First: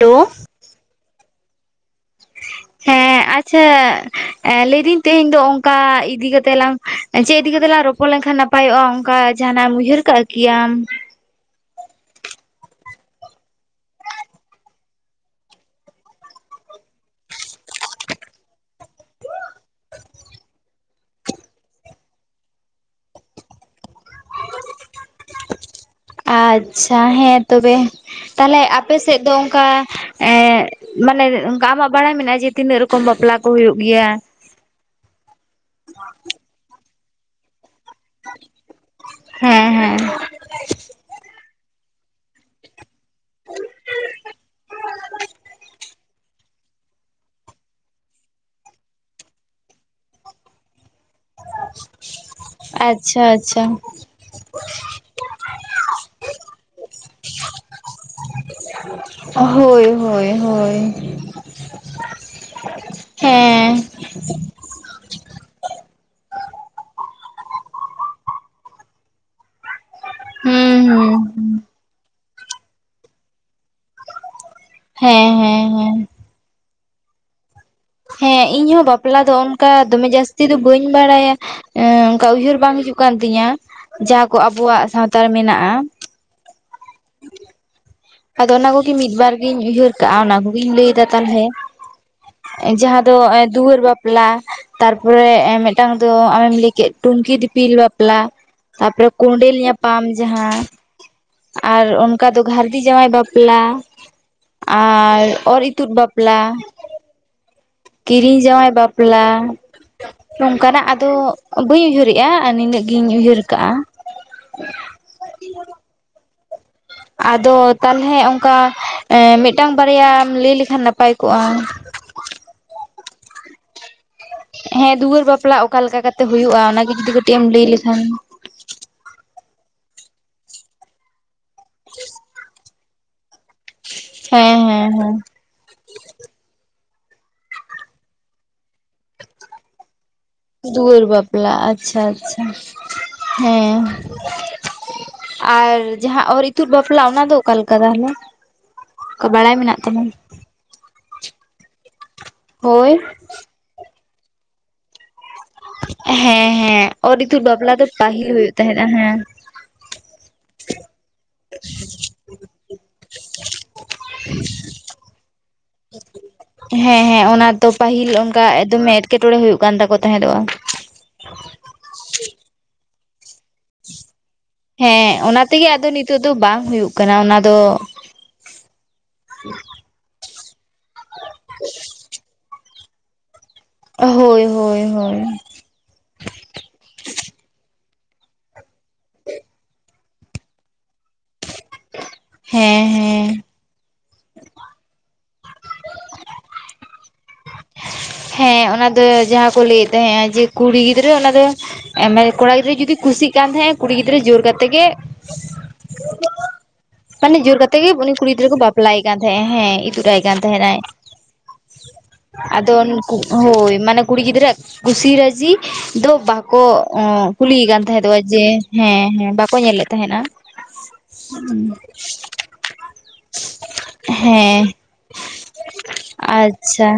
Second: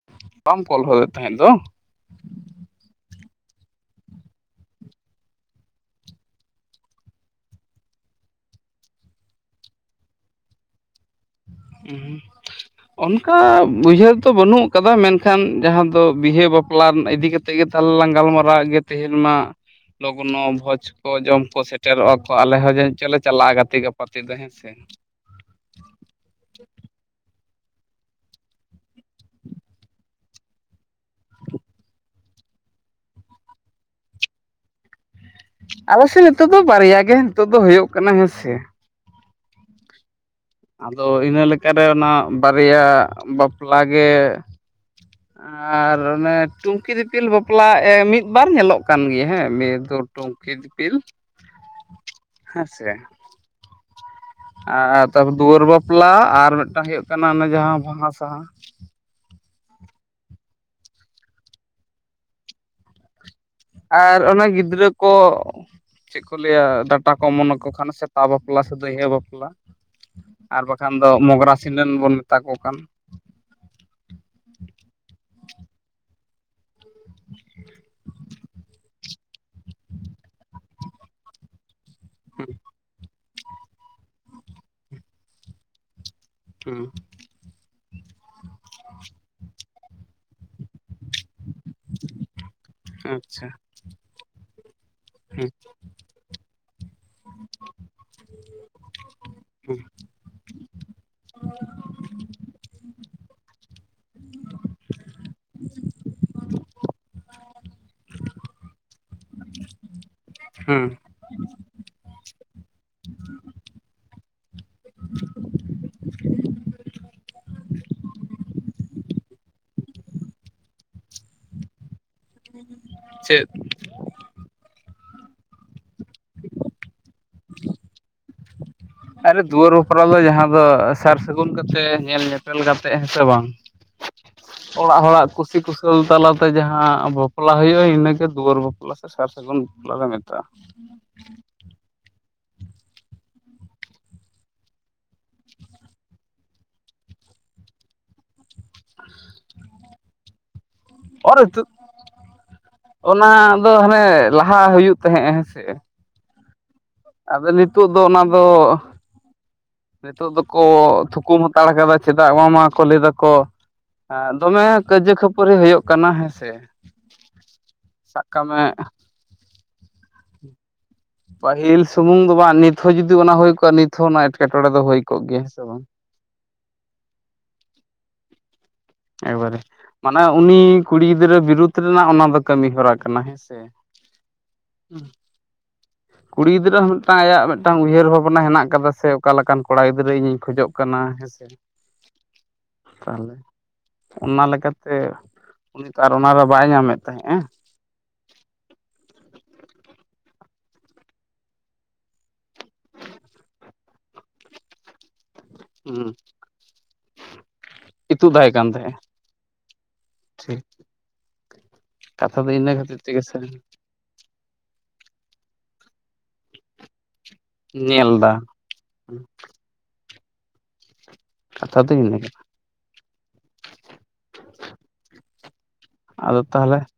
Hello ᱵᱟᱢ ᱠᱚᱞ ᱦᱚᱜᱮᱫ ᱛᱟᱦᱮᱸ ᱫᱚ ᱦᱮᱸ ᱟᱪᱪᱷᱟ ᱞᱟᱹᱭᱫᱤᱧ ᱛᱮᱦᱮᱧ ᱫᱚ ᱚᱱᱠᱟ ᱤᱫᱤ ᱠᱟᱛᱮ ᱞᱟᱝ ᱪᱮᱫ ᱤᱫᱤ ᱠᱟᱛᱮᱞᱟᱝ ᱨᱚᱯ ᱯᱷᱚᱱ ᱞᱮᱠᱷᱟᱱ ᱱᱟᱯᱟᱭᱚᱜᱼᱟ ᱚᱱᱠᱟ ᱡᱟᱦᱱᱟᱜ ᱮᱢ ᱩᱭᱦᱟᱹᱨ ᱠᱟᱜ ᱠᱤ ᱟᱢ ᱦᱩᱸ ᱚᱱᱠᱟ ᱩᱭᱦᱟᱹᱨ ᱫᱚ ᱵᱟᱹᱱᱩᱜ ᱠᱟᱫᱟ ᱢᱮᱱᱠᱷᱟᱱ ᱡᱟᱦᱟᱸ ᱫᱚ ᱵᱤᱦᱟᱹ ᱵᱟᱯᱞᱟ ᱤᱫᱤ ᱠᱟᱛᱮ ᱠᱟᱛᱮ ᱜᱮ ᱛᱟᱦᱚᱞᱮ ᱞᱟᱝ ᱜᱟᱞᱢᱟᱨᱟᱣ ᱜᱮ ᱛᱟᱦᱮᱱ ᱢᱟ ᱞᱚᱜᱚᱱᱚ ᱵᱷᱚᱡᱽ ᱠᱚ ᱡᱚᱢ ᱠᱚ ᱥᱮᱴᱮᱨᱚᱜᱼᱟ ᱠᱚ ᱟᱞᱮ ᱦᱚᱸ ᱡᱟᱱᱤᱡ ᱪᱚᱝ ᱞᱮ ᱪᱟᱞᱟᱜᱼᱟ ᱜᱟᱛᱮ ᱜᱟᱯᱟᱛᱮᱜ ᱫᱚ ᱦᱮᱸ ᱥᱮ ᱟᱪᱪᱷᱟ ᱦᱮᱸ ᱛᱚᱵᱮ ᱛᱟᱦᱚᱞᱮ ᱟᱯᱮ ᱥᱮᱫ ᱫᱚ ᱚᱱᱠᱟ ᱮᱸ ᱢᱟᱱᱮ ᱚᱱᱠᱟ ᱟᱢᱟᱜ ᱵᱟᱲᱟᱭ ᱢᱮᱱᱟᱜᱼᱟ, ᱡᱮ ᱛᱤᱱᱟᱹᱜ ᱨᱚᱠᱚᱢ ᱵᱟᱯᱞᱟ ᱠᱚ ᱦᱩᱭᱩᱜ ᱜᱮᱭᱟ? ᱟᱞᱮ ᱥᱮ ᱱᱤᱛᱚᱜ ᱫᱚ ᱵᱟᱨᱭᱟ ᱜᱮ ᱱᱤᱛᱚᱜ ᱫᱚ ᱦᱩᱭᱩᱜ ᱠᱟᱱᱟ, ᱦᱮᱸ ᱥᱮ ᱾ ᱦᱮᱸ ᱦᱮᱸ ᱾ ᱟᱫᱚ ᱤᱱᱟᱹ ᱞᱮᱠᱟ ᱨᱮ ᱚᱱᱟ ᱵᱟᱨᱭᱟ ᱵᱟᱯᱞᱟᱜ ᱜᱮ ᱟᱸᱻᱨ ᱚᱱᱮ ᱴᱩᱢᱠᱤ ᱫᱤᱯᱤᱞ ᱵᱟᱯᱞᱟ ᱢᱤᱫᱵᱟᱨ ᱧᱮᱞᱚᱜ ᱠᱟᱱ ᱜᱮᱭᱟ ᱦᱮᱸ ᱱᱤᱭᱟᱹ ᱫᱚ ᱴᱩᱢᱠᱤ ᱫᱤᱯᱤᱞ ᱦᱮᱸᱥᱮ ᱟᱪᱪᱷᱟ ᱟᱪᱪᱷᱟ ᱟᱨ ᱛᱟᱯᱚᱨ ᱫᱩᱣᱟᱹᱨ ᱵᱟᱯᱞᱟ ᱟᱨ ᱢᱤᱫᱴᱟᱝ ᱦᱩᱭᱩᱜ ᱠᱟᱱᱟ ᱚᱱᱮ ᱡᱟᱦᱟᱸ ᱵᱟᱦᱟ ᱥᱟᱶᱦᱟ ᱦᱳᱭ ᱦᱳᱭ ᱦᱳᱭ ᱦᱮᱸ ᱟᱨ ᱚᱱᱟ ᱜᱤᱫᱽᱨᱟᱹ ᱠᱚ ᱪᱮᱫ ᱠᱚ ᱞᱟᱹᱭᱟ ᱰᱟᱴᱟ ᱠᱚ ᱚᱢᱚᱱ ᱟᱠᱚ ᱠᱷᱟᱱ ᱥᱮᱛᱟ ᱵᱟᱯᱞᱟ ᱥᱮ ᱫᱟᱹᱭᱦᱟᱹ ᱵᱟᱯᱞᱟ ᱾ ᱟᱨ ᱦᱩᱸ ᱵᱟᱠᱷᱟᱱ ᱫᱚ ᱦᱩᱸ ᱢᱚᱜᱽᱨᱟ ᱥᱤᱱᱟᱹᱱ ᱵᱚᱱ ᱢᱮᱛᱟ ᱠᱚ ᱠᱟᱱ ᱾ ᱦᱮᱸ ᱦᱮᱸ ᱦᱮᱸ ᱤᱧ ᱦᱚᱸ ᱵᱟᱯᱞᱟ ᱫᱚ ᱚᱱᱠᱟ ᱫᱚᱢᱮ ᱡᱟᱹᱥᱛᱤ ᱫᱚ ᱵᱟᱹᱧ ᱵᱟᱲᱟᱭᱟ ᱮᱸ ᱠᱟ ᱩᱭᱦᱟᱹᱨ ᱵᱟᱝ ᱦᱤᱡᱩᱜ ᱠᱟᱱ ᱛᱤᱧᱟᱹ ᱡᱟᱦᱟᱸ ᱠᱚ ᱟᱵᱚᱣᱟᱜ ᱥᱟᱶᱛᱟ ᱮ ᱢᱮᱱᱟᱜᱼᱟ ᱾ ᱦᱩᱸ ᱾ ᱟᱫᱚ ᱚᱱᱟ ᱠᱚᱜᱤ ᱢᱤᱫ ᱵᱟᱨ ᱜᱤᱧ ᱩᱭᱦᱟᱹᱨ ᱠᱟᱜᱼᱟ, ᱚᱱᱟ ᱚᱱᱟᱜᱤᱧ ᱞᱟᱹᱭ ᱫᱟ ᱛᱟᱞᱦᱮ ᱡᱟᱦᱟᱸ ᱫᱚ ᱟᱪᱪᱷᱟ ᱫᱩᱣᱟᱹᱨ ᱵᱟᱯᱞᱟ ᱛᱟᱨᱯᱚᱨᱮ ᱦᱩᱸ ᱮᱸ ᱢᱮ ᱴᱟᱝ ᱫᱚ ᱟᱢᱮᱢ ᱞᱟᱹᱭ ᱠᱮᱫ ᱴᱩᱝᱠᱤ ᱫᱤᱯᱤᱞ ᱵᱟᱯᱞᱟ ᱾ ᱛᱟᱯᱚᱨᱮ ᱠᱳᱸᱰᱮᱞ ᱦᱩᱸ ᱧᱟᱯᱟᱢ ᱡᱟᱦᱟᱸ ᱟᱨ ᱚᱱᱠᱟ ᱫᱚ ᱜᱟᱹᱨᱫᱤ ᱡᱟᱶᱟᱭ ᱵᱟᱯᱞᱟ ᱾ ᱟᱨ ᱚᱨᱼᱤᱛᱩᱫ ᱵᱟᱯᱞᱟ ᱾ ᱠᱤᱨᱤ ᱡᱟᱶᱟᱭ ᱵᱟᱯᱞᱟ, ᱱᱚᱝᱠᱟ ᱦᱩᱸ ᱱᱟᱜ ᱟᱫᱚ ᱵᱟᱹᱧ ᱩᱭᱦᱟᱹᱨᱮᱜᱼᱟ ᱟᱨ ᱱᱤᱱᱟᱹᱜ ᱜᱤᱧ ᱩᱭᱦᱟᱹᱨ ᱠᱟᱜᱼᱟ ᱾ ᱟᱫᱚ ᱛᱟᱞᱦᱮᱮ ᱚᱱᱠᱟ ᱢᱤᱫᱴᱟᱝ ᱵᱟᱨᱭᱟᱢ ᱞᱟᱹᱭ ᱞᱮᱠᱷᱟᱱ ᱱᱟᱯᱟᱭ ᱠᱚᱜᱼᱟ ᱾ [inaudible] ᱪᱮᱫ? ᱦᱮᱸ ᱫᱩᱣᱟᱹᱨ ᱵᱟᱯᱞᱟ ᱚᱠᱟ ᱞᱮᱠᱟ ᱠᱟᱛᱮ ᱦᱩᱭᱩᱜᱼᱟ ᱚᱱᱟᱜᱮ ᱡᱩᱫᱤ ᱠᱟᱹᱴᱤᱡ ᱮᱢ ᱞᱟᱹᱭ ᱞᱮᱠᱷᱟᱱ ᱾ ᱟᱨᱮ ᱫᱩᱣᱟᱹᱨ ᱵᱟᱯᱞᱟ ᱫᱚ ᱡᱟᱦᱟᱸ ᱫᱚ ᱥᱟᱨ ᱥᱟᱹᱜᱩᱱ ᱠᱟᱛᱮ ᱧᱮᱞ ᱧᱮᱯᱮᱞ ᱠᱟᱛᱮᱜ ᱦᱮᱸ ᱥᱮ ᱵᱟᱝ? ᱦᱮᱸ ᱦᱮᱸ ᱚᱲᱟᱜ ᱦᱮᱸ ᱦᱚᱲᱟᱜ ᱠᱩᱥᱤᱼᱠᱩᱥᱟᱹᱞ ᱛᱟᱞᱟᱛᱮ ᱡᱟᱦᱟᱸ ᱵᱟᱯᱞᱟ ᱦᱩᱭᱩᱜᱼᱟ ᱤᱱᱟᱹᱜᱮ ᱫᱩᱣᱟᱹᱨ ᱵᱟᱯᱞᱟ ᱾ ᱥᱟᱨ ᱥᱟᱹᱜᱩᱱ ᱵᱟᱯᱞᱟ ᱞᱮ ᱢᱮᱛᱟᱜᱼᱟ ᱾ ᱯᱞᱟ ᱟᱪᱪᱷᱟ, ᱟᱪᱪᱷᱟ, ᱦᱮᱸ ᱾ ᱟᱨ ᱡᱟᱦᱟᱸ ᱚᱨᱼᱤᱛᱩᱫ ᱵᱟᱯᱞᱟ ᱚᱱᱟ ᱫᱚ ᱚᱠᱟ ᱞᱮᱠᱟ ᱛᱟᱦᱚᱞᱮ? ᱠᱚ ᱵᱟᱲᱟᱭ ᱢᱮᱱᱟᱜ ᱛᱟᱢᱟ ᱚᱨᱼᱤᱛᱩᱫ, ᱦᱳᱭ ᱚᱱᱟ ᱫᱚ ᱦᱟᱱᱮ ᱞᱟᱦᱟ ᱦᱩᱭᱩᱜ ᱛᱟᱦᱮᱸᱜ, ᱦᱮᱸᱥᱮ? ᱦᱮᱸ ᱦᱮᱸ, ᱚᱨᱼᱤᱛᱩᱫ ᱟᱫᱚ ᱵᱟᱯᱞᱟ ᱫᱚ ᱱᱤᱛᱚᱜ ᱚᱱᱟ ᱯᱟᱹᱦᱤᱞ ᱦᱩᱭᱩᱜ ᱫᱚ ᱛᱟᱦᱮᱸᱜᱼᱟ ᱦᱮᱸ ᱾ ᱱᱤᱛᱚᱜ ᱫᱚᱠᱚ ᱛᱷᱩᱠᱩᱢ ᱦᱟᱛᱟᱲ ᱠᱟᱫᱟ ᱪᱮ ᱫᱟ ᱚᱱᱟ ᱢᱟᱢᱟ ᱠᱚ ᱞᱟᱹᱭ ᱫᱟᱠᱚ ᱫᱚᱢᱮ ᱠᱟᱹᱭᱡᱟ ᱠᱷᱟᱹᱯᱟᱹᱨᱤ ᱦᱩᱭᱩᱜ ᱠᱟᱱᱟ ᱦᱮᱸᱥᱮ ᱦᱮᱸ ᱦᱮᱸ, ᱚᱱᱟ ᱛᱚ ᱯᱟᱹᱦᱤᱞ ᱥᱟᱵ ᱚᱱᱠᱟ ᱠᱟᱜ ᱢᱮ ᱫᱚᱢᱮ ᱮᱴᱠᱮᱼᱴᱚᱬᱮ ᱦᱩᱭᱩᱜ ᱠᱟᱱ ᱛᱟᱠᱚ ᱛᱟᱦᱮᱸᱫᱚᱜᱼᱟ ᱾ ᱯᱟᱹᱦᱤᱞ ᱥᱩᱢᱩᱝ ᱫᱚ ᱵᱟᱝ ᱱᱤᱛ ᱦᱚᱸ ᱡᱩᱫᱤ ᱚᱱᱟ ᱦᱩᱭ ᱠᱚᱜᱼᱟ, ᱱᱤᱛ ᱦᱚᱸ ᱚᱱᱟ ᱮᱴᱠᱮᱼᱴᱚᱬᱮ ᱫᱚ ᱦᱩᱭ ᱠᱚᱜ ᱜᱮᱭᱟ ᱚᱱᱟ ᱦᱮᱸ ᱥᱮ ᱛᱮᱜᱮ ᱵᱟᱝ? ᱟᱫᱚ ᱱᱤᱛᱚᱜ ᱫᱚ ᱵᱟᱝ ᱦᱩᱭᱩᱜ ᱠᱟᱱᱟ ᱚᱱᱟ ᱫᱚ ᱾ ᱮᱠᱵᱟᱨᱮ ᱢᱟᱱᱮ ᱩᱱᱤ ᱠᱩᱲᱤ ᱜᱤᱫᱽᱨᱟᱹ ᱵᱤᱨᱩᱫ ᱨᱮᱱᱟᱜ ᱚᱱᱟ ᱫᱚ ᱠᱟᱹᱢᱤ ᱦᱚᱨᱟ ᱠᱟᱱᱟ ᱦᱮᱸᱥ ᱮ ᱦᱳᱭ ᱦᱳᱭ ᱩᱸᱦ ᱦᱳᱭ [inaudible] ᱠᱩᱲᱤ ᱜᱤᱫᱽᱨᱟᱹ ᱦᱚᱸ ᱢᱤᱫᱴᱟᱝ ᱟᱭᱟᱜ ᱢᱤᱫᱴᱟᱝ ᱩᱭᱦᱟᱹᱨ ᱵᱷᱟᱵᱽᱱᱟ ᱦᱮᱱᱟᱜ ᱠᱟᱫᱟ ᱥᱮ ᱚᱠᱟ ᱞᱮᱠᱟᱱ ᱠᱚᱲᱟ ᱜᱤᱫᱽᱨᱟᱹ ᱤᱧᱤᱧ ᱠᱷᱚᱡᱚᱜ ᱠᱟᱱᱟ ᱾ ᱦᱮᱸᱥ [unintelligible] ᱦᱮᱸ ᱦᱮᱸ ᱾ ᱚᱱᱟ ᱞᱮᱠᱟ ᱛᱮ ᱩᱱᱤ ᱛᱚ ᱟᱨ ᱚᱱᱟᱨᱮ ᱵᱟᱭ ᱧᱟᱢᱮᱫ ᱛᱟᱦᱮᱸᱜᱼᱟ ᱾ ᱦᱮᱸ ᱚᱱᱟ ᱫᱚ ᱡᱟᱦᱟᱸ ᱠᱚ ᱞᱟᱹᱭᱮᱫ ᱛᱟᱦᱮᱸᱱᱟ ᱡᱮ ᱠᱩᱲᱤ ᱜᱤᱫᱽᱨᱟᱹ ᱚᱱᱟ ᱫᱚ ᱮᱸ ᱢᱮ ᱠᱚᱲᱟ ᱜᱤᱫᱽᱨᱟᱹ ᱡᱩᱫᱤ ᱠᱩᱥᱤᱜ ᱠᱟᱱ ᱛᱟᱦᱮᱸᱫ ᱮ ᱠᱩᱲᱤ ᱜᱤᱫᱽᱨᱟᱹ ᱡᱳᱨ ᱠᱟᱛᱮᱜ ᱜᱮ ᱦᱩᱸ ᱾ ᱢᱟᱱᱮ ᱡᱳᱨ ᱠᱟᱛᱮᱜ ᱜᱮ ᱩᱱᱤ ᱠᱩᱲᱤ ᱜᱤᱫᱽᱨᱟᱹ ᱠᱚ ᱵᱟᱯᱞᱟᱭᱮ ᱠᱟᱱ ᱛᱟᱦᱮᱸᱜᱱᱟ ᱦᱮᱸ ᱤᱛᱩᱫ ᱟᱭ ᱠᱟᱱ ᱴᱷᱤᱠ ᱛᱟᱦᱮᱸᱱᱟᱭ ᱾ ᱠᱟᱛᱷᱟ ᱫᱚ ᱤᱱᱟᱹ ᱟᱫᱚ ᱠᱷᱟᱹᱛᱤᱨ ᱱᱳᱠᱩ ᱛᱮᱜᱮ ᱥᱮ ᱦᱚᱸᱭ ᱢᱟᱱᱮ ᱠᱩᱲᱤ ᱜᱤᱫᱽᱨᱟᱹ ᱠᱩᱥᱤ ᱨᱟᱹᱡᱤ ᱫᱚ ᱵᱟᱠᱚ ᱠᱩᱞᱤᱭᱮ ᱠᱟᱱ ᱛᱟᱦᱮᱸᱫᱼᱟ ᱧᱮᱞ ᱫᱟ ᱡᱮ ᱦᱮᱸᱼᱦᱮᱸ, ᱵᱟᱠᱚ ᱧᱮᱞ ᱞᱮᱫ ᱛᱟᱦᱮᱸᱫᱼᱟ ᱾ ᱠᱟᱛᱷᱟ ᱫᱚ [unintelligible] ᱦᱮᱸ, ᱟᱫᱚ ᱛᱟᱦᱚᱞᱮ ᱟᱪᱼᱪᱷᱟ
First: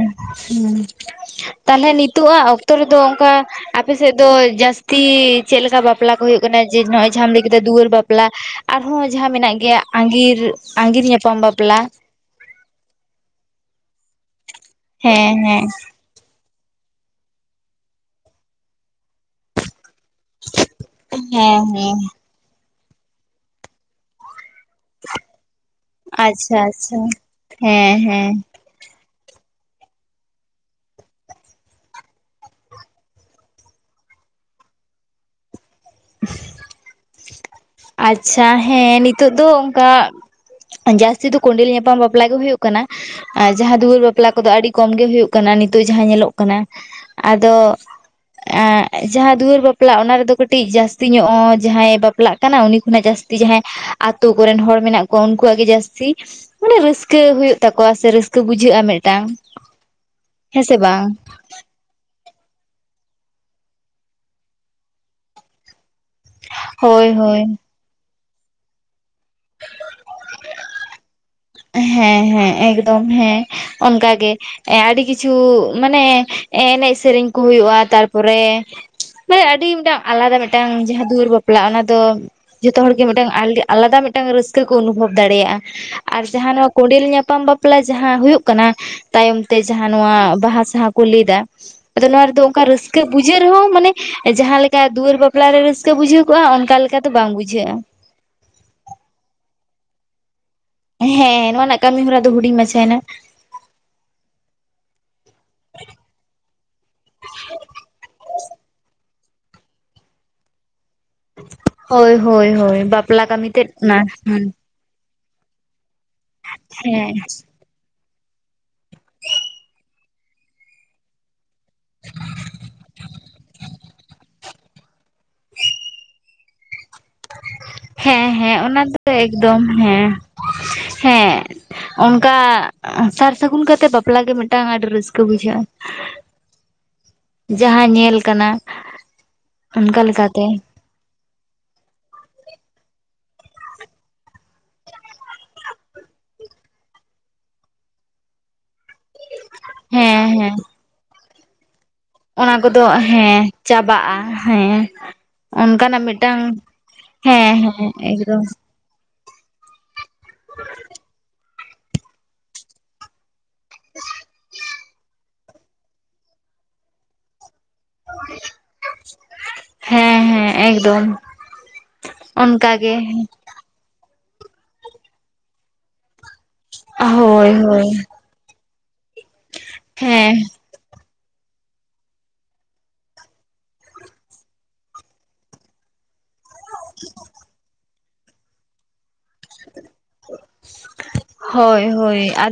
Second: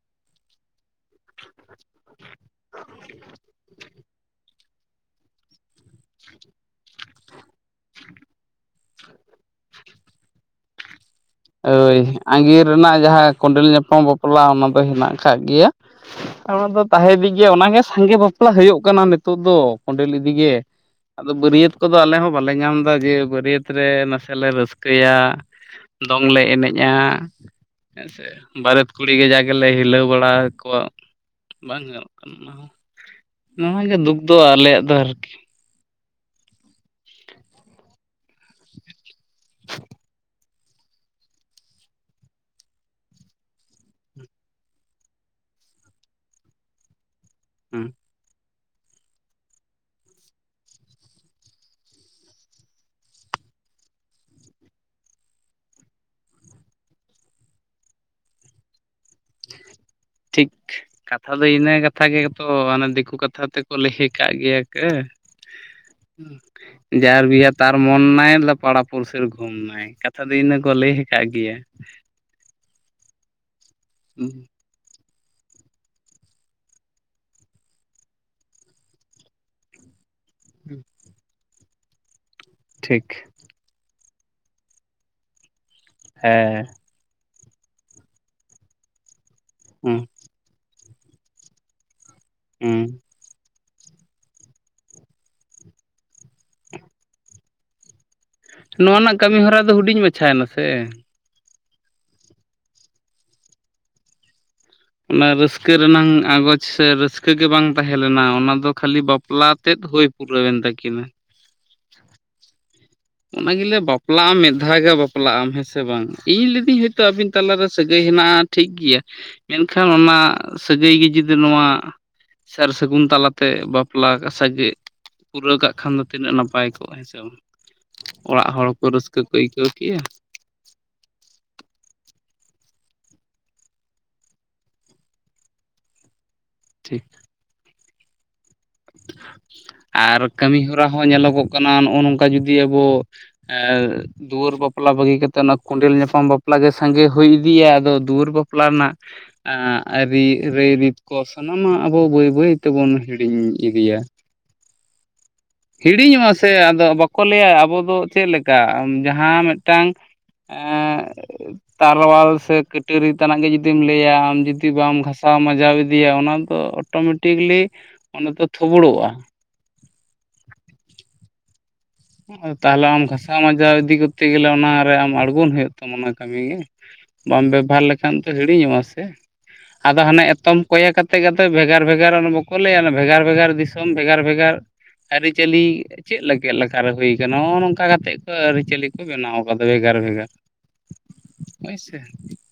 ᱦᱩᱸ ᱾ ᱛᱟᱦᱞᱮ ᱱᱤᱛᱚᱜ ᱟᱜ ᱚᱠᱛᱚ ᱨᱮᱫᱚ ᱚᱱᱠᱟ ᱟᱯᱮ ᱥᱮᱫ ᱫᱚ ᱡᱟᱹᱟᱥ ᱛᱤ ᱪᱮᱫ ᱞᱮᱠᱟ ᱵᱟᱯᱞᱟ ᱠᱚ ᱦᱩᱭᱩᱜ ᱠᱟᱱᱟ ᱡᱮ ᱱᱚᱜᱼᱚᱭ ᱡᱟᱦᱟᱸᱢ ᱞᱟᱹᱭ ᱠᱮᱫᱟ ᱫᱩᱣᱟᱹᱨ ᱵᱟᱯᱞᱟ ᱟᱨᱦᱚᱸ ᱡᱟᱦᱟᱸ ᱢᱮᱱᱟᱜ ᱜᱮᱭᱟ ᱟᱸᱜᱤᱨ ᱟᱸᱜᱤᱨ ᱧᱟᱯᱟᱢ [unintelligible] ᱟᱹᱭ ᱟᱸᱜᱤᱨ ᱨᱮᱱᱟᱜ ᱡᱟᱦᱟᱸ ᱠᱳᱸᱰᱮᱞ ᱧᱟᱯᱟᱢ ᱵᱟᱯᱞᱟ ᱚᱱᱟ ᱫᱚ ᱦᱮᱱᱟᱜ ᱦᱮᱸ ᱠᱟᱜ ᱦᱮᱸ ᱜᱤᱭᱟ ᱾ ᱚᱱᱟ ᱫᱚ ᱛᱟᱦᱮᱸ ᱤᱫᱤᱜ ᱜᱮᱭᱟ ᱚᱱᱟ ᱜᱮ ᱥᱟᱸᱜᱮ ᱵᱟᱯᱞᱟ ᱦᱩᱭᱩᱜ ᱠᱟᱱᱟ ᱱᱤᱛᱳ ᱫᱚ, ᱠᱳᱸᱰᱮᱞ ᱤᱫ ᱤᱭᱟᱜᱤ ᱟᱫᱚ ᱦᱮᱸ ᱵᱟᱹᱨᱭᱟᱹᱛ ᱦᱮᱸ ᱠᱚᱫᱚ ᱟᱞᱮ ᱦᱚᱸ ᱵᱟᱞᱮ ᱧᱟᱢ ᱮᱫᱟ ᱡᱮ ᱵᱟᱹᱨᱭᱟᱹᱛ ᱨᱮ ᱱᱟᱥᱮ ᱞᱮ ᱨᱟᱹᱥᱠᱟ ᱨᱤᱠᱟᱹᱭᱟ ᱫᱚᱝ ᱞᱮ ᱟᱪᱪᱷᱟ ᱮᱱᱮᱡᱼᱟ ᱟᱪᱪᱷᱟ ᱾ ᱦᱮᱸ ᱥᱮ? ᱵᱟᱨᱮᱛ ᱠᱩᱲᱤ ᱜᱮ ᱡᱟ ᱜᱮᱞᱮ ᱦᱤᱞᱟᱹᱣ ᱵᱟᱲᱟ ᱠᱚᱣᱟ ᱵᱟᱝ ᱜᱟᱱᱚᱜ ᱠᱟᱱᱟ ᱚᱱᱟ ᱦᱚᱸ ᱾ ᱱᱚᱣᱟ ᱜᱮ ᱫᱩᱠ ᱫᱚ ᱟᱞᱮᱭᱟᱜ ᱫᱚ ᱟᱨᱠᱤ ᱾ [inaudible] ᱟᱪᱪᱷᱟ ᱦᱮᱸ ᱱᱤᱛᱚᱜ ᱫᱚ ᱚᱱᱠᱟ ᱡᱟᱹᱥᱛᱤ ᱫᱚ ᱠᱚᱸᱰᱮᱞ ᱧᱟᱯᱟᱢ ᱵᱟᱯᱞᱟ ᱜᱮ ᱦᱩᱭᱩᱜ ᱠᱟᱱᱟ ᱾ ᱟᱨ ᱡᱟᱦᱟᱸ ᱫᱚ ᱦᱚᱸᱭ ᱵᱟᱯᱞᱟ ᱠᱚᱫᱚ ᱟᱹᱰᱤ ᱠᱚᱢ ᱜᱮ ᱦᱩᱭᱩᱜ ᱠᱟᱱᱟ ᱱᱤᱛᱚᱜ ᱡᱟᱦᱟᱸ ᱧᱮᱞᱚᱜ ᱠᱟᱱᱟ ᱾ ᱟᱫᱚ ᱦᱮᱸ ᱡᱟᱦᱟᱸ ᱫᱩᱣᱟᱹᱨ ᱵᱟᱯᱞᱟ ᱚᱱᱟ ᱨᱮᱫᱚ ᱠᱟᱹᱴᱤᱡ ᱡᱟᱹᱥᱛᱤ ᱧᱚᱜᱼᱟ ᱡᱟᱦᱟᱸᱭ ᱵᱟᱯᱞᱟᱜ ᱠᱟᱱᱟ ᱩᱱᱤ ᱠᱷᱚᱱᱟᱜ ᱡᱟᱹᱥᱛᱤ ᱡᱟᱦᱟᱸᱭ ᱟᱛᱳ ᱠᱚᱨᱮᱱ ᱦᱚᱲ ᱢᱮᱱᱟᱜ ᱠᱚᱣᱟ ᱩᱱᱠᱩᱣᱟᱜ ᱜᱮ ᱡᱟᱹᱥᱛᱤ ᱢᱟᱱᱮ ᱨᱟᱹᱥᱠᱟᱹ ᱦᱩᱭᱩᱜ ᱛᱟᱠᱚᱣᱟ ᱥᱮ ᱨᱟᱹᱥᱠᱟᱹ ᱵᱩᱡᱷᱟᱹᱜᱼᱟ [inaudible] ᱴᱷᱤᱠ ᱦᱮᱸ ᱥᱮ ᱵᱟᱝ [unintelligible] ᱟᱫᱚ ᱤᱱᱟᱹ ᱠᱟᱛᱷᱟ ᱜᱮᱛᱚ ᱚᱱᱮ ᱫᱤᱠᱩ ᱠᱟᱛᱷᱟ ᱛᱮᱠᱚ ᱞᱟᱹᱭ ᱠᱟᱜ ᱜᱮᱭᱟ [unintelligible] ᱦᱳᱭ ᱡᱟᱨ ᱦᱳᱭ ᱵᱤᱦᱟ ᱛᱟᱨ ᱢᱚᱱ ᱱᱟᱭ ᱯᱟᱲᱟ ᱯᱩᱲᱥᱤᱨ ᱜᱷᱩᱢ ᱱᱟᱭ ᱠᱟᱛᱷᱟ ᱫᱚ ᱤᱱᱟ ᱠᱚ ᱞᱟᱹᱭ ᱠᱟᱜ ᱜᱮᱭᱟ ᱦᱮᱸ ᱦᱮᱸ ᱮᱠᱫᱚᱢ ᱦᱮᱸ ᱚᱱᱠᱟ ᱜᱮ ᱟᱹᱰᱤ ᱠᱤᱪᱷᱩ ᱢᱟᱱᱮ ᱮᱱᱮᱡ ᱥᱮᱨᱮᱧ ᱠᱚ ᱦᱩᱭᱩᱜᱼᱟ ᱛᱟᱨᱯᱚᱨᱮ ᱢᱟᱱᱮ ᱟᱹᱰᱤ ᱢᱤᱫᱴᱟᱝ ᱟᱞᱟᱫᱟ ᱢᱤᱫᱴᱟᱝ ᱡᱟᱦᱟᱸ ᱫᱩᱣᱟᱹᱨ ᱵᱟᱯᱞᱟ ᱚᱱᱟ ᱫᱚ ᱡᱚᱛᱚ ᱦᱚᱲ ᱜᱮ ᱴᱷᱤᱠ ᱢᱤᱫᱴᱟᱝ [unintelligible] ᱟᱞᱟᱫᱟ ᱢᱤᱫᱴᱟᱝ ᱨᱟᱹᱥᱠᱟᱹ ᱠᱚ ᱚᱱᱩᱵᱷᱚᱵ ᱫᱟᱲᱮᱭᱟᱜᱼᱟ ᱟᱨ ᱡᱟᱦᱟᱸ ᱦᱮᱸ ᱱᱚᱣᱟ ᱠᱚᱸᱰᱮᱞ ᱧᱟᱯᱟᱢ ᱵᱟᱯ [unintelligible] ᱡᱟᱦᱟᱸ ᱦᱩᱭᱩᱜ ᱠᱟᱱᱟ ᱛᱟᱭᱚᱢ ᱛᱮ ᱡᱟᱦᱟᱸ ᱦᱩᱸ ᱱᱚᱣᱟ ᱵᱟᱦᱟ ᱥᱟᱦᱟ ᱠᱚ ᱞᱟᱹᱭ ᱫᱟ ᱟᱫᱚ ᱱᱚᱣᱟ ᱨᱮᱫᱚ ᱚᱱᱠᱟ ᱦᱩᱸ ᱨᱟᱹᱥᱠᱟᱹ ᱵᱩᱡᱷᱟᱹᱜ ᱨᱮᱦᱚᱸ ᱢᱟᱱᱮ ᱡᱟᱦᱟᱸ ᱞᱮᱠᱟ ᱫᱩᱣᱟᱹᱨ ᱵᱟᱯᱞᱟᱨᱮ ᱨᱟᱹᱥᱠᱟᱹ ᱵᱩᱡᱷᱟᱹᱣ ᱠᱚᱜᱼᱟ ᱚᱱᱠᱟ ᱞᱮᱠᱟ ᱫᱚ ᱵᱟᱝ ᱵᱩᱡᱷᱟᱹᱜᱼᱟ ᱱᱚᱣᱟ ᱨᱮᱱᱟᱜ ᱠᱟᱹᱢᱤ ᱦᱚᱨᱟ ᱫᱚ ᱦᱩᱰᱤᱧ ᱢᱟᱪᱷᱟ ᱭᱮᱱᱟ ᱥᱮ ᱦᱮᱸ ᱱᱚᱣᱟ ᱨᱮᱱᱟᱜ ᱠᱟᱹᱢᱤ ᱦᱚᱨᱟ ᱫᱚ ᱦᱩᱰᱤᱧ ᱢᱟᱪᱷᱟ ᱭᱮᱱᱟ ᱚᱱᱟ ᱨᱟᱹᱥᱠᱟᱹ ᱨᱮᱱᱟᱝ ᱟᱸᱜᱚᱡᱽ ᱥᱮ ᱨᱟᱹᱥᱠᱟᱹ ᱜᱮ ᱵᱟᱝ ᱛᱟᱦᱮᱸ ᱞᱮᱱᱟ ᱚᱱᱟ ᱫᱚ ᱠᱷᱟᱹᱞᱤ ᱵᱟᱯᱞᱟ ᱛᱮᱫ ᱦᱩᱭ ᱯᱩᱨᱟᱹᱣᱮᱱ ᱛᱟᱹᱠᱤᱱᱟ ᱦᱳᱭ ᱦᱳᱭ ᱦᱳᱭ ᱵᱟᱯᱞᱟ ᱠᱟᱹᱢᱤ ᱛᱮᱫ [unintelligible] [unintelligible] ᱵᱟᱯᱞᱟᱜᱼᱟᱢ ᱦᱮᱸ ᱥᱮ ᱵᱟᱝ ᱤᱧ ᱞᱤᱫᱤᱧ ᱦᱳᱭᱛᱳ ᱦᱮᱸ ᱟᱵᱤᱱ ᱛᱟᱞᱟᱨᱮ ᱥᱟᱹᱜᱟᱹᱭ ᱦᱮᱱᱟᱜᱼᱟ ᱴᱷᱤᱠ ᱜᱮᱭᱟ ᱢᱮᱱᱠᱷᱟᱱ ᱚᱱᱟ ᱥᱟᱹᱜᱟᱹᱭ ᱜᱮ ᱡᱩᱫᱤ ᱱᱚᱣᱟ ᱥᱟᱨ ᱥᱟᱹᱜᱩᱱ ᱛᱟᱞᱟᱛᱮ ᱵᱟᱯᱞᱟ ᱥᱟᱜᱮ ᱯᱩᱨᱟᱹᱣ ᱠᱟᱜ ᱠᱷᱟᱱ ᱫᱚ ᱛᱤᱱᱟᱹᱜ ᱱᱟᱯᱟᱭ ᱠᱚᱜᱼᱟ ᱦᱮᱸᱥᱮ ᱦᱮᱸ ᱦᱮᱸ ᱚᱱᱟ ᱫᱚ ᱠᱚ ᱮᱠᱫᱚᱢ ᱟᱹᱭᱠᱟᱹᱣ ᱠᱮᱭᱟ ᱦᱮᱸ ᱦᱮᱸ ᱚᱱᱠᱟ ᱥᱟᱨ ᱥᱟᱹᱜᱩᱱ ᱠᱟᱛᱮ ᱵᱟᱯᱞᱟ ᱜᱮ ᱢᱤᱫᱴᱟᱱ ᱟᱹᱰᱤ ᱨᱟᱹᱥᱠᱟᱹ ᱵᱩᱡᱷᱟᱹᱜᱼᱟ ᱴᱷᱤᱠ ᱡᱟᱦᱟᱸ ᱧᱮᱞ ᱠᱟᱱᱟ ᱚᱱᱠᱟ ᱟᱨ ᱞᱮᱠᱟᱛᱮ ᱠᱟᱹᱢᱤ ᱦᱚᱨᱟ ᱦᱚᱸ ᱧᱮᱞᱚᱜᱚᱜ ᱠᱟᱱᱟ ᱱᱚᱜᱼᱚ ᱱᱚᱝᱠᱟ ᱡᱩᱫᱤ ᱟᱵᱚ [unintelligible] ᱫᱩᱣᱟᱹᱨ ᱵᱟᱯᱞᱟ ᱵᱟᱹᱜᱤ ᱠᱟᱛᱮᱜ ᱚᱱᱟ ᱠᱚᱸᱰᱮᱞ ᱧᱟᱯᱟᱢ ᱵᱟᱯᱞᱟ ᱜᱮ ᱥᱟᱸᱜᱮ ᱦᱩᱭ ᱤᱫᱤᱭᱟ ᱟᱫᱚ ᱫᱩᱣᱟᱹᱨ ᱵᱟᱯᱞᱟ ᱨᱮᱱᱟᱜ ᱟ ᱦᱮᱸ ᱨᱤ ᱦᱮᱸ ᱨᱟᱹᱭ ᱨᱤᱛ ᱠᱚ ᱥᱟᱱᱟᱢᱟᱜ ᱟᱵᱚ ᱵᱟᱹᱭ ᱵᱟᱹᱭ ᱚᱱᱟ ᱠᱚᱫᱚ ᱛᱮᱵᱚᱱ ᱦᱮᱸ ᱦᱤᱲᱤᱧ ᱪᱟᱵᱟᱜᱼᱟ ᱦᱮᱸ ᱚᱱᱠᱟᱱᱟᱜ ᱦᱤᱲᱤᱧᱚᱜ-ᱟ ᱢᱤᱫᱴᱟᱝ ᱥᱮ ᱟᱫᱚ ᱵᱟᱠᱚ ᱦᱮᱸ ᱞᱟᱹᱭᱟ ᱟᱵᱚ ᱦᱮᱸ ᱫᱚ ᱪᱮᱫ ᱮᱠᱫᱚᱢ ᱞᱮᱠᱟ ᱡᱟᱦᱟᱸ ᱢᱤᱫᱴᱟᱝ ᱛᱟᱨᱣᱟᱞ ᱥᱮ ᱠᱟᱹᱴᱟᱹᱨᱤ ᱛᱮᱟᱱᱟᱜ ᱜᱮ [unintelligible] ᱡᱩᱫᱤᱢ ᱞᱟᱹᱭᱟ ᱟᱢ ᱡᱩᱫᱤ ᱵᱟᱢ ᱜᱷᱟᱥᱟᱣ ᱢᱟᱡᱟᱣ ᱤᱫᱤᱭᱟ ᱚᱱᱟ ᱫᱚ ᱚᱴᱳᱢᱮᱴᱤᱠᱞᱤ ᱚᱱᱟ ᱫᱚ ᱛᱷᱳᱵᱽᱲᱳᱜᱼᱟ ᱦᱮᱸ ᱦᱮᱸ ᱮᱠᱫᱚᱢ ᱛᱟᱦᱚᱞᱮ ᱚᱱᱠᱟᱜᱮ ᱟᱢ ᱜᱷᱟᱥᱟᱣ ᱢᱟᱡᱟᱣ ᱤᱫᱤ ᱠᱚᱛᱛᱮ ᱜᱮᱞᱮ ᱚᱱᱟᱨᱮ ᱟᱢ ᱟᱲᱜᱚᱱ ᱦᱩᱭᱩᱜ ᱛᱟᱢᱟ ᱚᱱᱟ ᱠᱟᱹᱢᱤ ᱜᱮ ᱵᱟᱢ ᱦᱳᱭ ᱵᱮᱵᱷᱟᱨ ᱦᱳᱭ ᱞᱮᱠᱷᱟᱱ ᱫᱚ ᱦᱤᱲᱤᱧᱚᱜᱼᱟ ᱥᱮ ᱟᱫᱚ ᱦᱟᱱᱮ ᱦᱮᱸ ᱮᱛᱚᱢ ᱠᱚᱭᱮ ᱠᱟᱛᱮ ᱠᱟᱛᱮ ᱵᱷᱮᱜᱟᱨ ᱵᱷᱮᱜᱟᱨ ᱚᱱᱟ ᱵᱟᱠᱚ ᱞᱟᱹᱭᱟ ᱵᱷᱮᱜᱟᱨ ᱵᱷᱮᱜᱟᱨ ᱫᱤᱥᱚᱢ ᱵᱷᱮᱜᱟᱨ ᱵᱷᱮᱜᱟᱨ ᱟᱹᱨᱤᱪᱟᱹᱞᱤ ᱪᱮᱫ ᱞᱮᱠᱮ ᱞᱮᱠᱟᱨᱮ ᱦᱩᱭ ᱠᱟᱱᱟ ᱱᱚᱜ-ᱚ ᱱᱚᱝᱠᱟ ᱠᱟᱛᱮᱫ ᱠᱚ ᱟᱹᱨᱤᱪᱟᱹᱞᱤ ᱠᱚ ᱵᱮᱱᱟᱣ [unintelligible] ᱡᱟᱭᱜᱟ ᱨᱮ [unintelligible] ᱦᱳᱭᱥᱮ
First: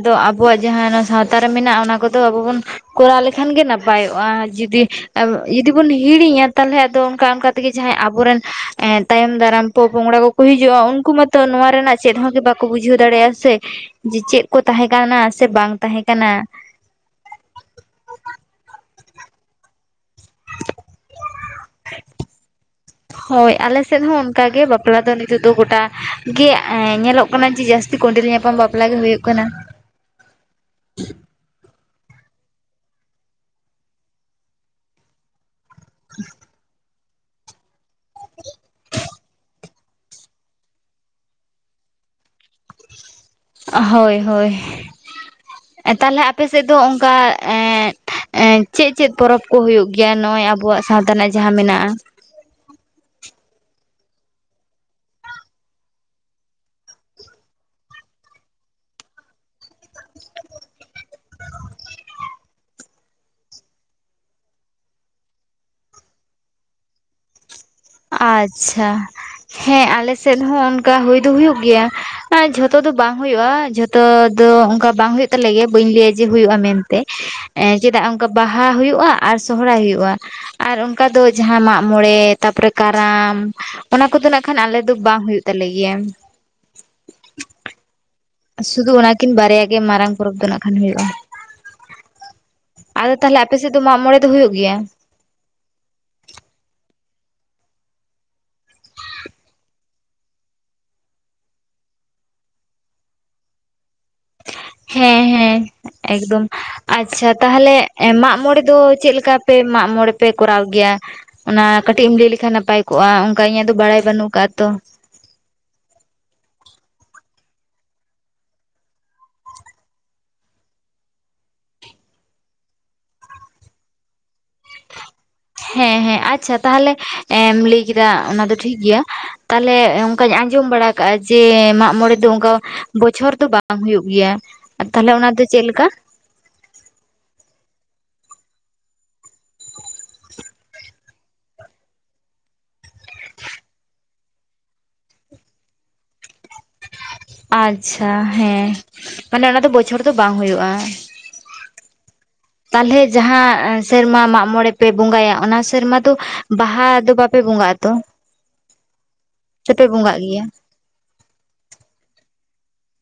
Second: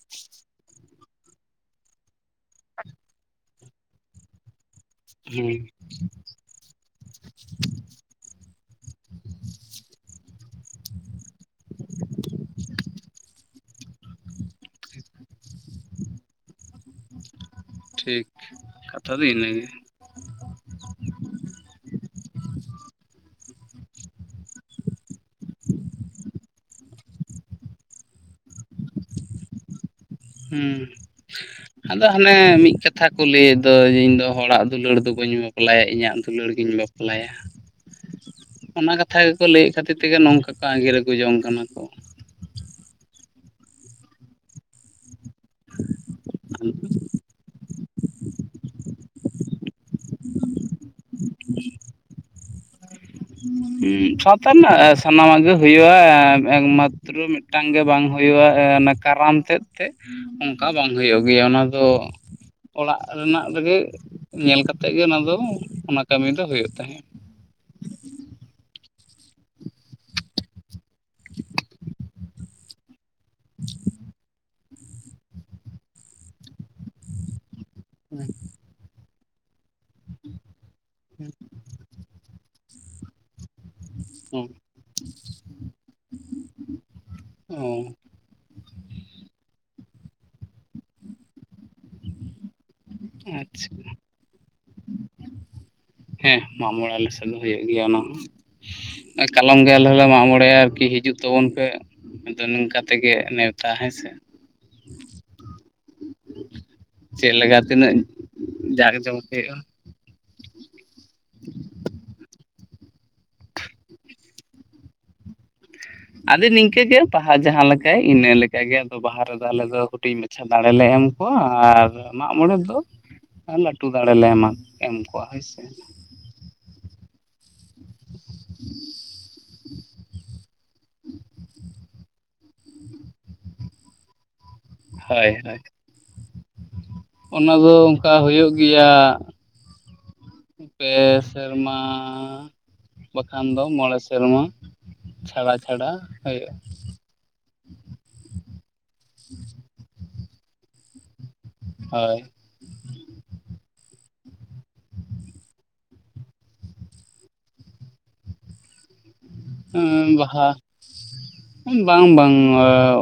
ᱫᱚ ᱟᱵᱚᱣᱟᱜ ᱡᱟᱦᱟᱸ ᱥᱟᱶᱛᱟ ᱨᱮ ᱢᱮᱱᱟᱜ ᱚᱱᱟ ᱠᱚᱫᱚ ᱟᱵᱚ ᱵᱚᱱ ᱠᱚᱨᱟᱣ ᱞᱮᱠᱷᱟᱱ ᱜᱮ ᱱᱟᱯᱟᱭᱚᱜᱼᱟ ᱡᱩᱫᱤ ᱟᱨ ᱦᱮᱸ ᱡᱩᱫᱤ ᱵᱚᱱ ᱦᱤᱲᱤᱧᱟ ᱛᱟᱦᱚᱞᱮ ᱟᱫᱚ ᱚᱱᱠᱟ ᱚᱱᱠᱟ ᱛᱮᱜᱮ ᱡᱟᱦᱟᱸᱭ ᱟᱵᱚᱨᱮᱱ ᱛᱟᱭᱚᱢ ᱫᱟᱨᱟᱢ ᱯᱚᱼᱯᱚᱝᱲᱟᱸ ᱠᱚᱠᱚ ᱦᱤᱡᱩᱜᱼᱟ ᱩᱱᱠᱩ ᱢᱟᱛᱚ ᱱᱚᱣᱟ ᱨᱮᱱᱟᱜ ᱪᱮᱫ ᱦᱚᱸ ᱜᱮ ᱵᱟᱠᱚ ᱵᱩᱡᱷᱟᱹᱣ ᱫᱟᱲᱮᱭᱟᱜᱼᱟ ᱥᱮ ᱡᱮ ᱪᱮᱫ ᱠᱚ ᱛᱟᱦᱮᱸ ᱠᱟᱱᱟ ᱥᱮ ᱵᱟᱝ ᱛᱟᱦᱮᱸ ᱠᱟᱱᱟ ᱴᱷᱤᱠ ᱠᱟᱛᱷᱟ ᱫᱚ ᱤᱱᱟᱹᱜᱮ [inaudible] ᱦᱳᱭ ᱟᱞᱮ ᱥᱮᱫ ᱦᱚᱸ ᱚᱱᱠᱟᱜ ᱜᱮ ᱵᱟᱯᱞᱟ ᱫᱚ ᱱᱤᱛᱳᱜ ᱫᱚ ᱜᱚᱴᱟ ᱜᱮ ᱧᱮᱞᱚᱜ ᱠᱟᱱᱟ ᱡᱮ ᱡᱟᱹᱥᱛᱤ ᱠᱚᱸᱰᱮᱞ ᱧᱟᱯᱟᱢ ᱵᱟᱯᱞᱟ ᱜᱮ ᱦᱩᱭᱩᱜ ᱠᱟᱱᱟ ᱾ ᱦᱮᱸ ᱾ ᱟᱫᱚ ᱦᱟᱱᱮ ᱢᱤᱫ ᱠᱟᱛᱷᱟ ᱠᱚ ᱞᱟᱹᱭᱮᱫ ᱫᱚ ᱤᱧ ᱫᱚ ᱦᱚᱲᱟᱜ ᱫᱩᱞᱟᱹᱲ ᱫᱚ ᱵᱟᱹᱧ ᱵᱟᱯᱞᱟ-ᱟ ᱾ ᱵᱟᱯᱞᱟᱭᱟ ᱤᱧᱟᱹᱜ ᱫᱩᱞᱟᱹᱲ ᱜᱤᱧ ᱵᱟᱯᱞᱟᱭᱟ ᱾ ᱚᱱᱟ ᱠᱟᱛᱷᱟ ᱜᱮᱠᱚ ᱞᱟᱹᱭᱮᱫ ᱠᱷᱟᱹᱛᱤᱨ ᱛᱮᱜᱮ ᱱᱚᱝᱠᱟ ᱠᱚ ᱟᱸᱜᱤᱨ ᱟᱜᱩ ᱡᱚᱝ ᱠᱟᱱᱟ ᱠᱚ ᱾ ᱦᱳᱭ ᱦᱳᱭ ᱛᱟᱦᱚᱞᱮ ᱟᱯᱮ ᱥᱮᱫ ᱫᱚ ᱚᱱᱠᱟ ᱮᱸ ᱮᱸ ᱪᱮᱫ ᱪᱮᱫ ᱯᱚᱨᱚᱵᱽ ᱠᱚ ᱦᱩᱭᱩᱜ ᱜᱮᱭᱟ ᱱᱚᱜᱼᱚᱭ ᱟᱵᱚᱣᱟᱜ ᱥᱟᱶᱛᱟ ᱨᱮᱱᱟᱜ ᱡᱟᱦᱟᱸ ᱢᱮᱱᱟᱜᱼᱟ? ᱥᱟᱶᱛᱟ ᱨᱮᱱᱟᱜ ᱥᱟᱱᱟᱢᱟᱜ ᱜᱮ ᱦᱩᱭᱩᱜᱼᱟ ᱮᱠᱢᱟᱛᱚ ᱩᱛᱨᱩ ᱢᱤᱫᱴᱟᱝ ᱜᱮ ᱵᱟᱝ ᱦᱩᱭᱩᱜᱼᱟ ᱚᱱᱟ ᱠᱟᱨᱟᱢ ᱛᱮᱫ ᱛᱮ ᱾ ᱚᱱᱠᱟ ᱵᱟᱝ ᱦᱩᱭᱩᱜ ᱜᱮᱭᱟ ᱚᱱᱟ ᱫᱚ ᱾ ᱚᱲᱟᱜ ᱨᱮᱱᱟᱜ ᱨᱮᱜᱮ ᱧᱮᱞ ᱠᱟᱛᱮᱫ ᱜᱮ ᱚᱱᱟ ᱫᱚ ᱚᱱᱟ ᱠᱟᱹᱢᱤ ᱫᱚ ᱦᱩᱭᱩᱜ ᱛᱟᱦᱮᱸᱫ ᱾ ᱟᱪᱪᱷᱟ ᱦᱮᱸ ᱟᱞᱮᱥᱮᱫ ᱦᱚᱸ ᱚᱱᱠᱟ ᱦᱩᱭ ᱫᱚ ᱦᱩᱭᱩᱜ ᱜᱮᱭᱟ ᱟᱨ ᱡᱚᱛᱚ ᱡᱷᱚᱛᱚ ᱫᱚ ᱵᱟᱝ ᱦᱩᱭᱩᱜᱼᱟ ᱡᱷᱚᱛᱚ ᱫᱚ ᱚᱱᱠᱟ ᱵᱟᱝ ᱦᱩᱭᱩᱜ ᱛᱟᱞᱮ ᱜᱮ ᱵᱟᱹᱧ ᱞᱟᱹᱭᱟ ᱡᱮ ᱦᱩᱭᱩᱜᱼᱟ ᱢᱮᱱᱛᱮ ᱪᱮᱫᱟᱜ ᱚᱱᱠᱟ ᱵᱟᱦᱟ ᱦᱩᱭᱩᱜᱼᱟ ᱟᱨ ᱥᱚᱦᱚᱨᱟᱭ ᱦᱩᱭᱩᱜᱼᱟ ᱾ ᱟᱨ ᱚᱱᱠᱟ ᱫᱚ ᱡᱟᱦᱟᱸ ᱢᱟᱜ ᱢᱚᱬᱮ ᱛᱟᱨᱯᱚᱨᱮ ᱠᱟᱨᱟᱢ ᱚᱱᱟ ᱠᱚᱫᱚ ᱱᱟᱜ ᱠᱷᱟᱱ ᱟᱞᱮ ᱫᱚ ᱵᱟᱝ ᱦᱩᱭᱩᱜ ᱛᱟᱞᱮ ᱜᱮᱭᱟ ᱚ ᱾ ᱥᱩᱫᱷᱩ ᱚᱱᱟᱠᱤᱱ ᱵᱟᱨᱭᱟ ᱜᱮ ᱢᱟᱨᱟᱝ ᱯᱚᱨᱚᱵᱽ ᱫᱚ ᱱᱟᱜ ᱠᱷᱟᱱ ᱦᱩᱭᱩᱜᱼᱟ ᱾ ᱟᱫᱚ ᱛᱟᱦᱚᱞᱮ ᱟᱪᱪᱷᱟ ᱟᱯᱮᱥᱮᱫ ᱫᱚ ᱢᱟᱜᱽ ᱢᱚᱬᱮ ᱫᱚ ᱦᱩᱭᱩᱜ ᱜᱮᱭᱟ? ᱦᱮᱸ ᱢᱟᱜ ᱢᱚᱬᱮ ᱟᱞᱮ ᱥᱮᱫ ᱫᱚ ᱦᱩᱭᱩᱜ ᱜᱮᱭᱟ ᱚᱱᱟ ᱦᱚᱸ ᱾ ᱠᱟᱞᱚᱢ ᱜᱮ ᱟᱞᱮ ᱦᱚᱸᱞᱮ ᱢᱟᱜᱽ ᱢᱚᱬᱮᱭᱟ ᱟᱨᱠᱤ ᱦᱤᱡᱩᱜ ᱛᱟᱵᱚᱱ ᱯᱮ ᱾ ᱟᱫᱚ ᱱᱚᱝᱠᱟ ᱛᱮᱜᱮ ᱱᱮᱣᱛᱟ ᱦᱮᱸ ᱥᱮ ᱾ ᱦᱮᱸ ᱦᱮᱸ ᱮᱠᱫᱚᱢ ᱾ ᱟᱪᱪᱷᱟ ᱪᱮᱫ ᱞᱮᱠᱟ ᱛᱟᱦᱚᱞᱮ ᱛᱤᱱᱟᱹᱜ ᱢᱟᱜᱽ ᱢᱚᱬᱮ ᱫᱚ ᱡᱟᱠ ᱪᱮᱫ ᱡᱚᱢᱚᱠ ᱞᱮᱠᱟ ᱯᱮ ᱦᱩᱭᱩᱜᱼᱟ ᱢᱟᱜᱽ ᱢᱚᱬᱮ ᱯᱮ ᱠᱚᱨᱟᱣ ᱜᱮᱭᱟ? ᱚᱱᱟ ᱠᱟᱹᱴᱤᱡ ᱮᱢ ᱞᱟᱹᱭ ᱞᱮᱠᱷᱟᱱ ᱱᱟᱯᱟᱭ ᱠᱚᱜᱼᱟ ᱚᱱᱠᱟ ᱤᱧᱟᱹᱜ ᱫᱚ ᱵᱟᱲᱟᱭ ᱵᱟᱹᱱᱩᱜ ᱟᱠᱟᱫᱼᱟ ᱛᱚ ᱾ ᱟᱫᱚ ᱱᱤᱝᱠᱟᱹᱜᱮ ᱵᱟᱦᱟ ᱡᱟᱦᱟᱸ ᱞᱮᱠᱟᱭ ᱤᱱᱟᱹᱞᱮᱠᱟ ᱜᱮ ᱟᱫᱚ ᱵᱟᱦᱟ ᱨᱮᱫᱚ ᱟᱞᱮ ᱫᱚ ᱦᱩᱰᱤᱧ ᱢᱟᱪᱷᱟ ᱾ ᱫᱟᱲᱮᱞᱮ ᱮᱢ ᱠᱚᱣᱟ ᱟᱨ ᱢᱟᱜᱢᱚᱬᱮ ᱫᱚ ᱟᱨ ᱞᱟᱹᱴᱩ ᱫᱟᱲᱮ ᱞᱮ ᱮᱢᱟ ᱮᱢ ᱠᱚᱣᱟ ᱦᱚᱭ ᱥᱮ ᱾ ᱦᱮᱸ ᱦᱮᱸ ᱟᱪᱪᱷᱟ ᱛᱟᱦᱚᱞᱮ ᱮᱢ ᱞᱟᱹᱭ ᱠᱮᱫᱟ ᱚᱱᱟ ᱫᱚ ᱴᱷᱤᱠ ᱜᱮᱭᱟ ᱾ ᱛᱟᱦᱚᱞᱮ ᱚᱱᱠᱟᱧ ᱟᱸᱡᱚᱢ ᱵᱟᱲᱟ ᱠᱟᱜᱼᱟ ᱡᱮ ᱢᱟᱜ ᱢᱚᱬᱮ ᱫᱚ ᱚᱱᱠᱟ ᱵᱚᱪᱷᱚᱨ ᱫᱚ ᱵᱟᱝ ᱦᱩᱭᱩᱜ ᱜᱮᱭᱟ? ᱛᱟᱦᱚᱞᱮ ᱚᱱᱟ ᱦᱳᱭ ᱫᱚ ᱦᱳᱭ ᱪᱮᱫ ᱞᱮᱠᱟ ᱚᱱᱟ ᱫᱚ ᱚᱱᱠᱟ ᱦᱩᱭᱩᱜ ᱜᱮᱭᱟ ᱯᱮ ᱥᱮᱨᱢᱟ ᱵᱟᱠᱷᱟᱱ ᱫᱚ ᱢᱚᱬᱮ ᱥᱮ ᱥᱮᱨᱢᱟ ᱪᱷᱟᱲᱟ ᱪᱷᱟᱲᱟ ᱦᱩᱭᱩᱜᱼᱟ ᱟᱪᱪᱷᱟ ᱦᱮᱸ ᱢᱟᱱᱮ ᱚᱱᱟ ᱫᱚ ᱵᱚᱪᱷᱚᱨ ᱫᱚ ᱵᱟᱝ ᱦᱩᱭᱩᱜᱼᱟ ᱦᱳᱭ ᱛᱟᱦᱚᱞᱮ ᱡᱟᱦᱟᱸ ᱥᱮᱨᱢᱟ ᱢᱟᱜᱽ ᱢᱚᱬᱮ ᱯᱮ ᱵᱚᱸᱜᱟᱭᱟ ᱚᱱᱟ ᱥᱮᱨᱢᱟ ᱫᱚ ᱵᱟᱦᱟ ᱫᱚ ᱵᱟᱯᱮ ᱵᱚᱸᱜᱟ ᱟᱛᱚ? ᱦᱩᱢ ᱵᱟᱦᱟ [inaudible] ᱵᱟᱝ ᱵᱟᱝ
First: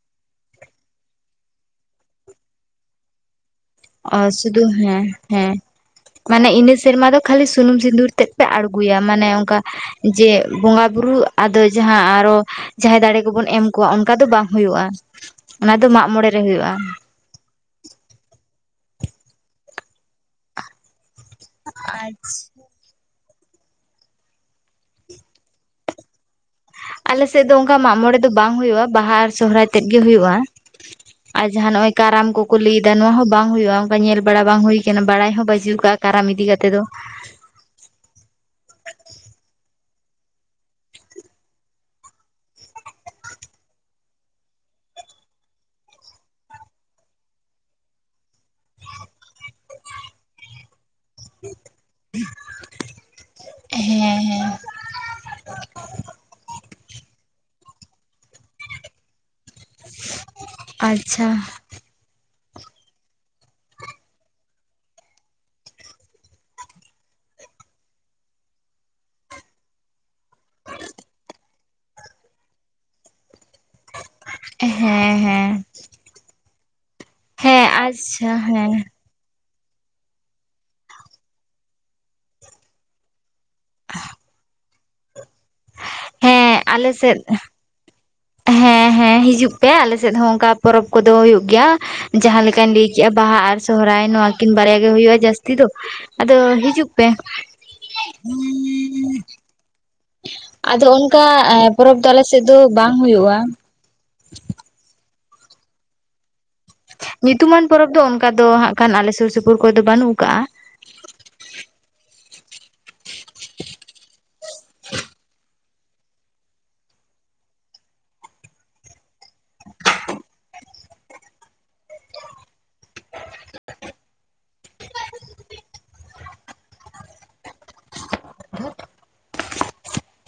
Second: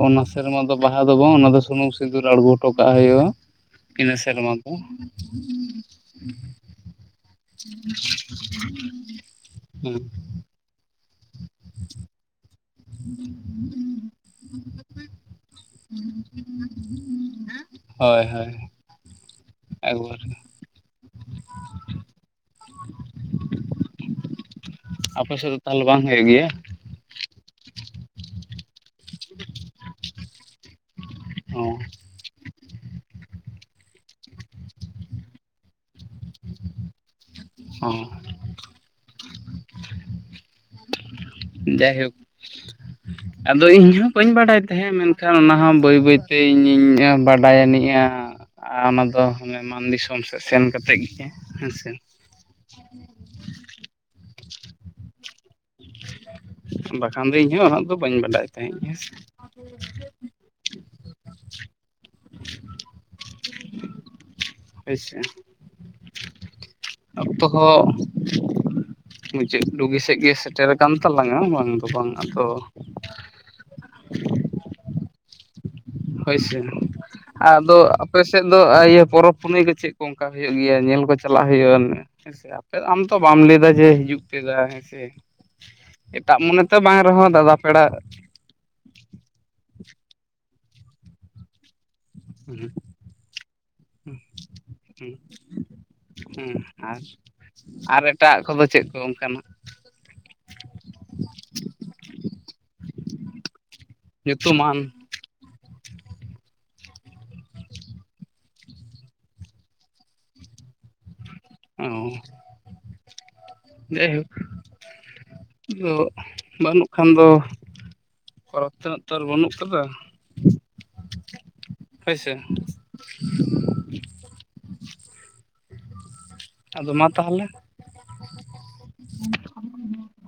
ᱚᱱᱟ ᱥᱮᱨᱢᱟ ᱫᱚ ᱵᱟᱦᱟ ᱫᱚ ᱵᱟᱝ ᱚᱱᱟ ᱫᱚ ᱥᱩᱱᱩᱢ ᱥᱤᱸᱫᱩᱨ ᱟᱬᱜᱚ ᱦᱚᱴᱚ ᱠᱟᱜ ᱦᱩᱭᱩᱜᱼᱟ ᱾ ᱚ ᱥᱩᱫᱩ ᱦᱮᱸ ᱦᱮᱸ ᱢᱟᱱᱮ ᱤᱱᱟᱹ ᱥᱮᱨᱢᱟ ᱫᱚ ᱠᱷᱟᱹᱞᱤ ᱥᱩᱱᱩᱢ ᱥᱤᱸᱫᱩᱨ ᱛᱮᱫ ᱯᱮ ᱟᱬᱜᱚᱭᱟ ᱢᱟᱱᱮ ᱚᱱᱠᱟ ᱡᱮ ᱵᱚᱸᱜᱟ ᱵᱩᱨᱩ ᱟᱫᱚ ᱡᱟᱦᱟᱸ ᱟᱨᱚ ᱡᱟᱦᱟᱸᱭ ᱫᱟᱲᱮ ᱠᱚᱵᱚᱱ ᱮᱢ ᱠᱚᱣᱟ ᱚᱱᱠᱟ ᱫᱚ ᱵᱟᱝ ᱦ ᱦᱩᱭᱩᱜᱼᱟ ᱚᱱᱟ ᱫᱚ ᱢᱟᱜ ᱢᱚᱬᱮ ᱨᱮ ᱦᱩᱭᱩᱜᱼᱟ ᱦᱳᱭ ᱦᱳᱭ ᱟᱪᱪᱷᱟ ᱟᱯᱮ ᱥᱮᱫ ᱫᱚ ᱛᱟᱦᱚᱞᱮ ᱵᱟᱝ ᱦᱩᱭᱩᱜ ᱜᱮᱭᱟ ᱟᱞᱮ ᱥᱮᱫ ᱫᱚ ᱚᱱᱠᱟ ᱢᱟᱜ ᱢᱚᱬᱮ ᱫᱚ ᱵᱟᱝ ᱦᱩᱭᱩᱜᱼᱟ ᱵᱟᱦᱟ ᱟᱨ ᱥᱚᱨᱦᱟᱭ ᱛᱮᱫ ᱜᱮ ᱦᱩᱭᱩᱜᱼᱟ ᱟᱨ ᱡᱟᱦᱟᱸ ᱚ ᱱᱚᱜᱼᱚᱭ ᱠᱟᱨᱟᱢ ᱠᱚ ᱠᱚ ᱞᱟᱹᱭᱟ ᱱᱚᱣᱟ ᱦᱚᱸ ᱵᱟᱝ ᱦᱩᱭᱩᱜᱼᱟ ᱚᱱᱠᱟ ᱧᱮᱞ ᱵᱟᱲᱟ ᱵᱟᱝ ᱦᱩᱭ ᱠᱟᱱᱟ ᱵᱟᱲᱟᱭ ᱦᱚᱸ ᱵᱟᱹᱡᱤ ᱠᱟᱜᱼᱟ ᱠᱟᱨᱟᱢ ᱤᱫᱤ ᱠᱟᱛᱮᱮᱫ ᱫᱚ ᱦ ᱡᱟᱭᱦᱳᱠ [unintelligible] ᱟᱫᱚ ᱤᱧ ᱦᱚᱸ ᱵᱟᱹᱧ ᱵᱟᱰᱟᱭ ᱛᱟᱦᱮᱸᱫ ᱢᱮᱱᱠᱷᱟᱱ ᱚᱱᱟᱦᱚ ᱵᱟᱹᱭ ᱵᱟᱹᱭᱛᱮ ᱤᱧᱤᱧ ᱵᱟᱰᱟᱭ ᱟᱹᱱᱤᱡᱼᱟ ᱟᱨ ᱚᱱᱟ ᱫᱚᱟᱱᱮ ᱢᱟᱱ ᱫᱤᱥᱚᱢ ᱥᱮᱫ ᱥᱮᱱ ᱠᱟᱛᱮᱫ ᱜᱮ ᱦᱮᱸᱥᱮ ᱦᱮᱸ ᱦᱮᱸ ᱵᱟᱠᱷᱟᱱ ᱫᱚ ᱤᱧ ᱦᱚᱸ ᱩᱱᱟᱹᱜ ᱫᱚ ᱵᱟᱹᱧ ᱵᱟᱰᱟᱭ ᱛᱟᱦᱮᱸᱫ ᱦᱮᱸ ᱟᱪᱷᱟ ᱟᱪᱪᱷᱟ [unintelligible] ᱚᱠᱛᱚ ᱦᱚᱸ ᱢᱩᱪᱟᱹᱫ ᱰᱩᱜᱤ ᱥᱮᱫ ᱜᱮ ᱥᱮᱴᱮᱨᱠᱟᱱ ᱛᱟᱞᱟᱝᱟ ᱵᱟᱝ ᱫᱚ ᱵᱟᱝ ᱟᱫᱚ ᱦᱮᱸ ᱦᱮᱸ ᱦᱳᱭᱥᱮ ᱦᱮᱸ ᱟᱫᱚ ᱟᱯᱮ ᱟᱪᱪᱷᱟ ᱥᱮᱫ ᱫᱚ ᱦᱮᱸ ᱤᱭᱟᱹ ᱯᱚᱨᱚᱵᱽ ᱯᱩᱱᱟᱹᱭ ᱠᱚ ᱪᱮᱫ ᱠᱚ ᱚᱱᱠᱟ ᱦᱩᱭᱩᱜ ᱜᱮᱭᱟ ᱧᱮᱞ ᱠᱚ ᱪᱟᱞᱟᱜ ᱦᱩᱭᱩᱜᱼᱟ ᱦᱮ ᱟᱯᱮ ᱟᱢ ᱛᱚ ᱵᱟᱢ ᱞᱟᱹᱭᱟ ᱡᱮ ᱦᱤᱡᱩᱜ ᱯᱮᱫᱟ ᱦᱮᱸᱥᱮ ᱮᱴᱟᱜ ᱦᱮᱸ ᱢᱚᱱᱮᱛᱮ ᱟᱞᱮ ᱵᱟᱝ ᱥᱮᱫ ᱨᱮᱦᱚᱸ ᱫᱟᱫᱟ ᱯᱮᱲᱟ ᱦᱮᱸ ᱦᱮᱸ ᱦᱤᱡᱩᱜ ᱯᱮ ᱟᱞᱮ ᱥᱮᱫ ᱦᱚᱸ ᱚᱱᱠᱟ ᱯᱚᱨᱚᱵᱽ ᱠᱚᱫᱚ ᱦᱩᱭᱩᱜ ᱜᱮᱭᱟ ᱡᱟᱦᱟᱸ ᱦᱩᱸ ᱞᱮᱠᱟᱧ ᱞᱟᱹᱭ ᱠᱮᱫᱜᱼᱟ ᱵᱟᱦᱟ ᱟᱨ ᱥᱚᱦᱚᱨᱟᱭ ᱱᱚᱣᱟ ᱠᱤᱱ ᱵᱟᱨᱭᱟ ᱜᱮ ᱦᱩᱸ ᱦᱩᱭᱩᱜᱼᱟ ᱡᱟᱹᱥᱛᱤ ᱫᱚ ᱟᱫᱚ ᱦᱮᱸ ᱦᱤᱡᱩᱜ ᱟᱨ ᱯᱮ ᱟᱨ ᱮᱴᱟᱜ ᱠᱚᱫᱚ ᱪᱮᱫ ᱠᱚ ᱚᱱᱠᱟ ᱟᱫᱚ ᱚᱱᱠᱟ ᱯᱚᱨᱚᱵ ᱫᱚ ᱟᱞᱮᱥᱮᱫ ᱫᱚ ᱵᱟᱝ ᱦᱩᱭᱩᱜᱼᱟ ᱧᱩᱛᱩᱢᱟᱱ ᱧᱩᱛᱩᱢᱟᱱ ᱯᱚᱨᱚᱵᱽ ᱫᱚ ᱚᱱᱠᱟ ᱫᱚ ᱦᱟᱜ ᱠᱷᱟᱱ ᱟᱞᱮ ᱥᱩᱨ ᱥᱩᱯᱩᱨ ᱠᱚᱨᱮ ᱫᱚ ᱵᱟᱹᱱᱩᱜ ᱟᱠᱟᱜᱼᱟ ᱚ ᱡᱟᱭᱦᱳ ᱟ ᱵᱟᱹᱱᱩᱜ ᱠᱷᱟᱱ ᱫᱚ ᱯᱚᱨᱚᱵᱽ ᱛᱮᱱᱟᱜ ᱛᱚ ᱵᱟᱹᱱᱩᱜ ᱟᱠᱟᱫᱟ ᱦᱳᱭ ᱥᱮ ᱟᱫᱚ ᱢᱟ ᱛᱟᱦᱚᱞᱮ ᱦ [unintelligible] ᱠᱷᱚᱱ [unintelligible]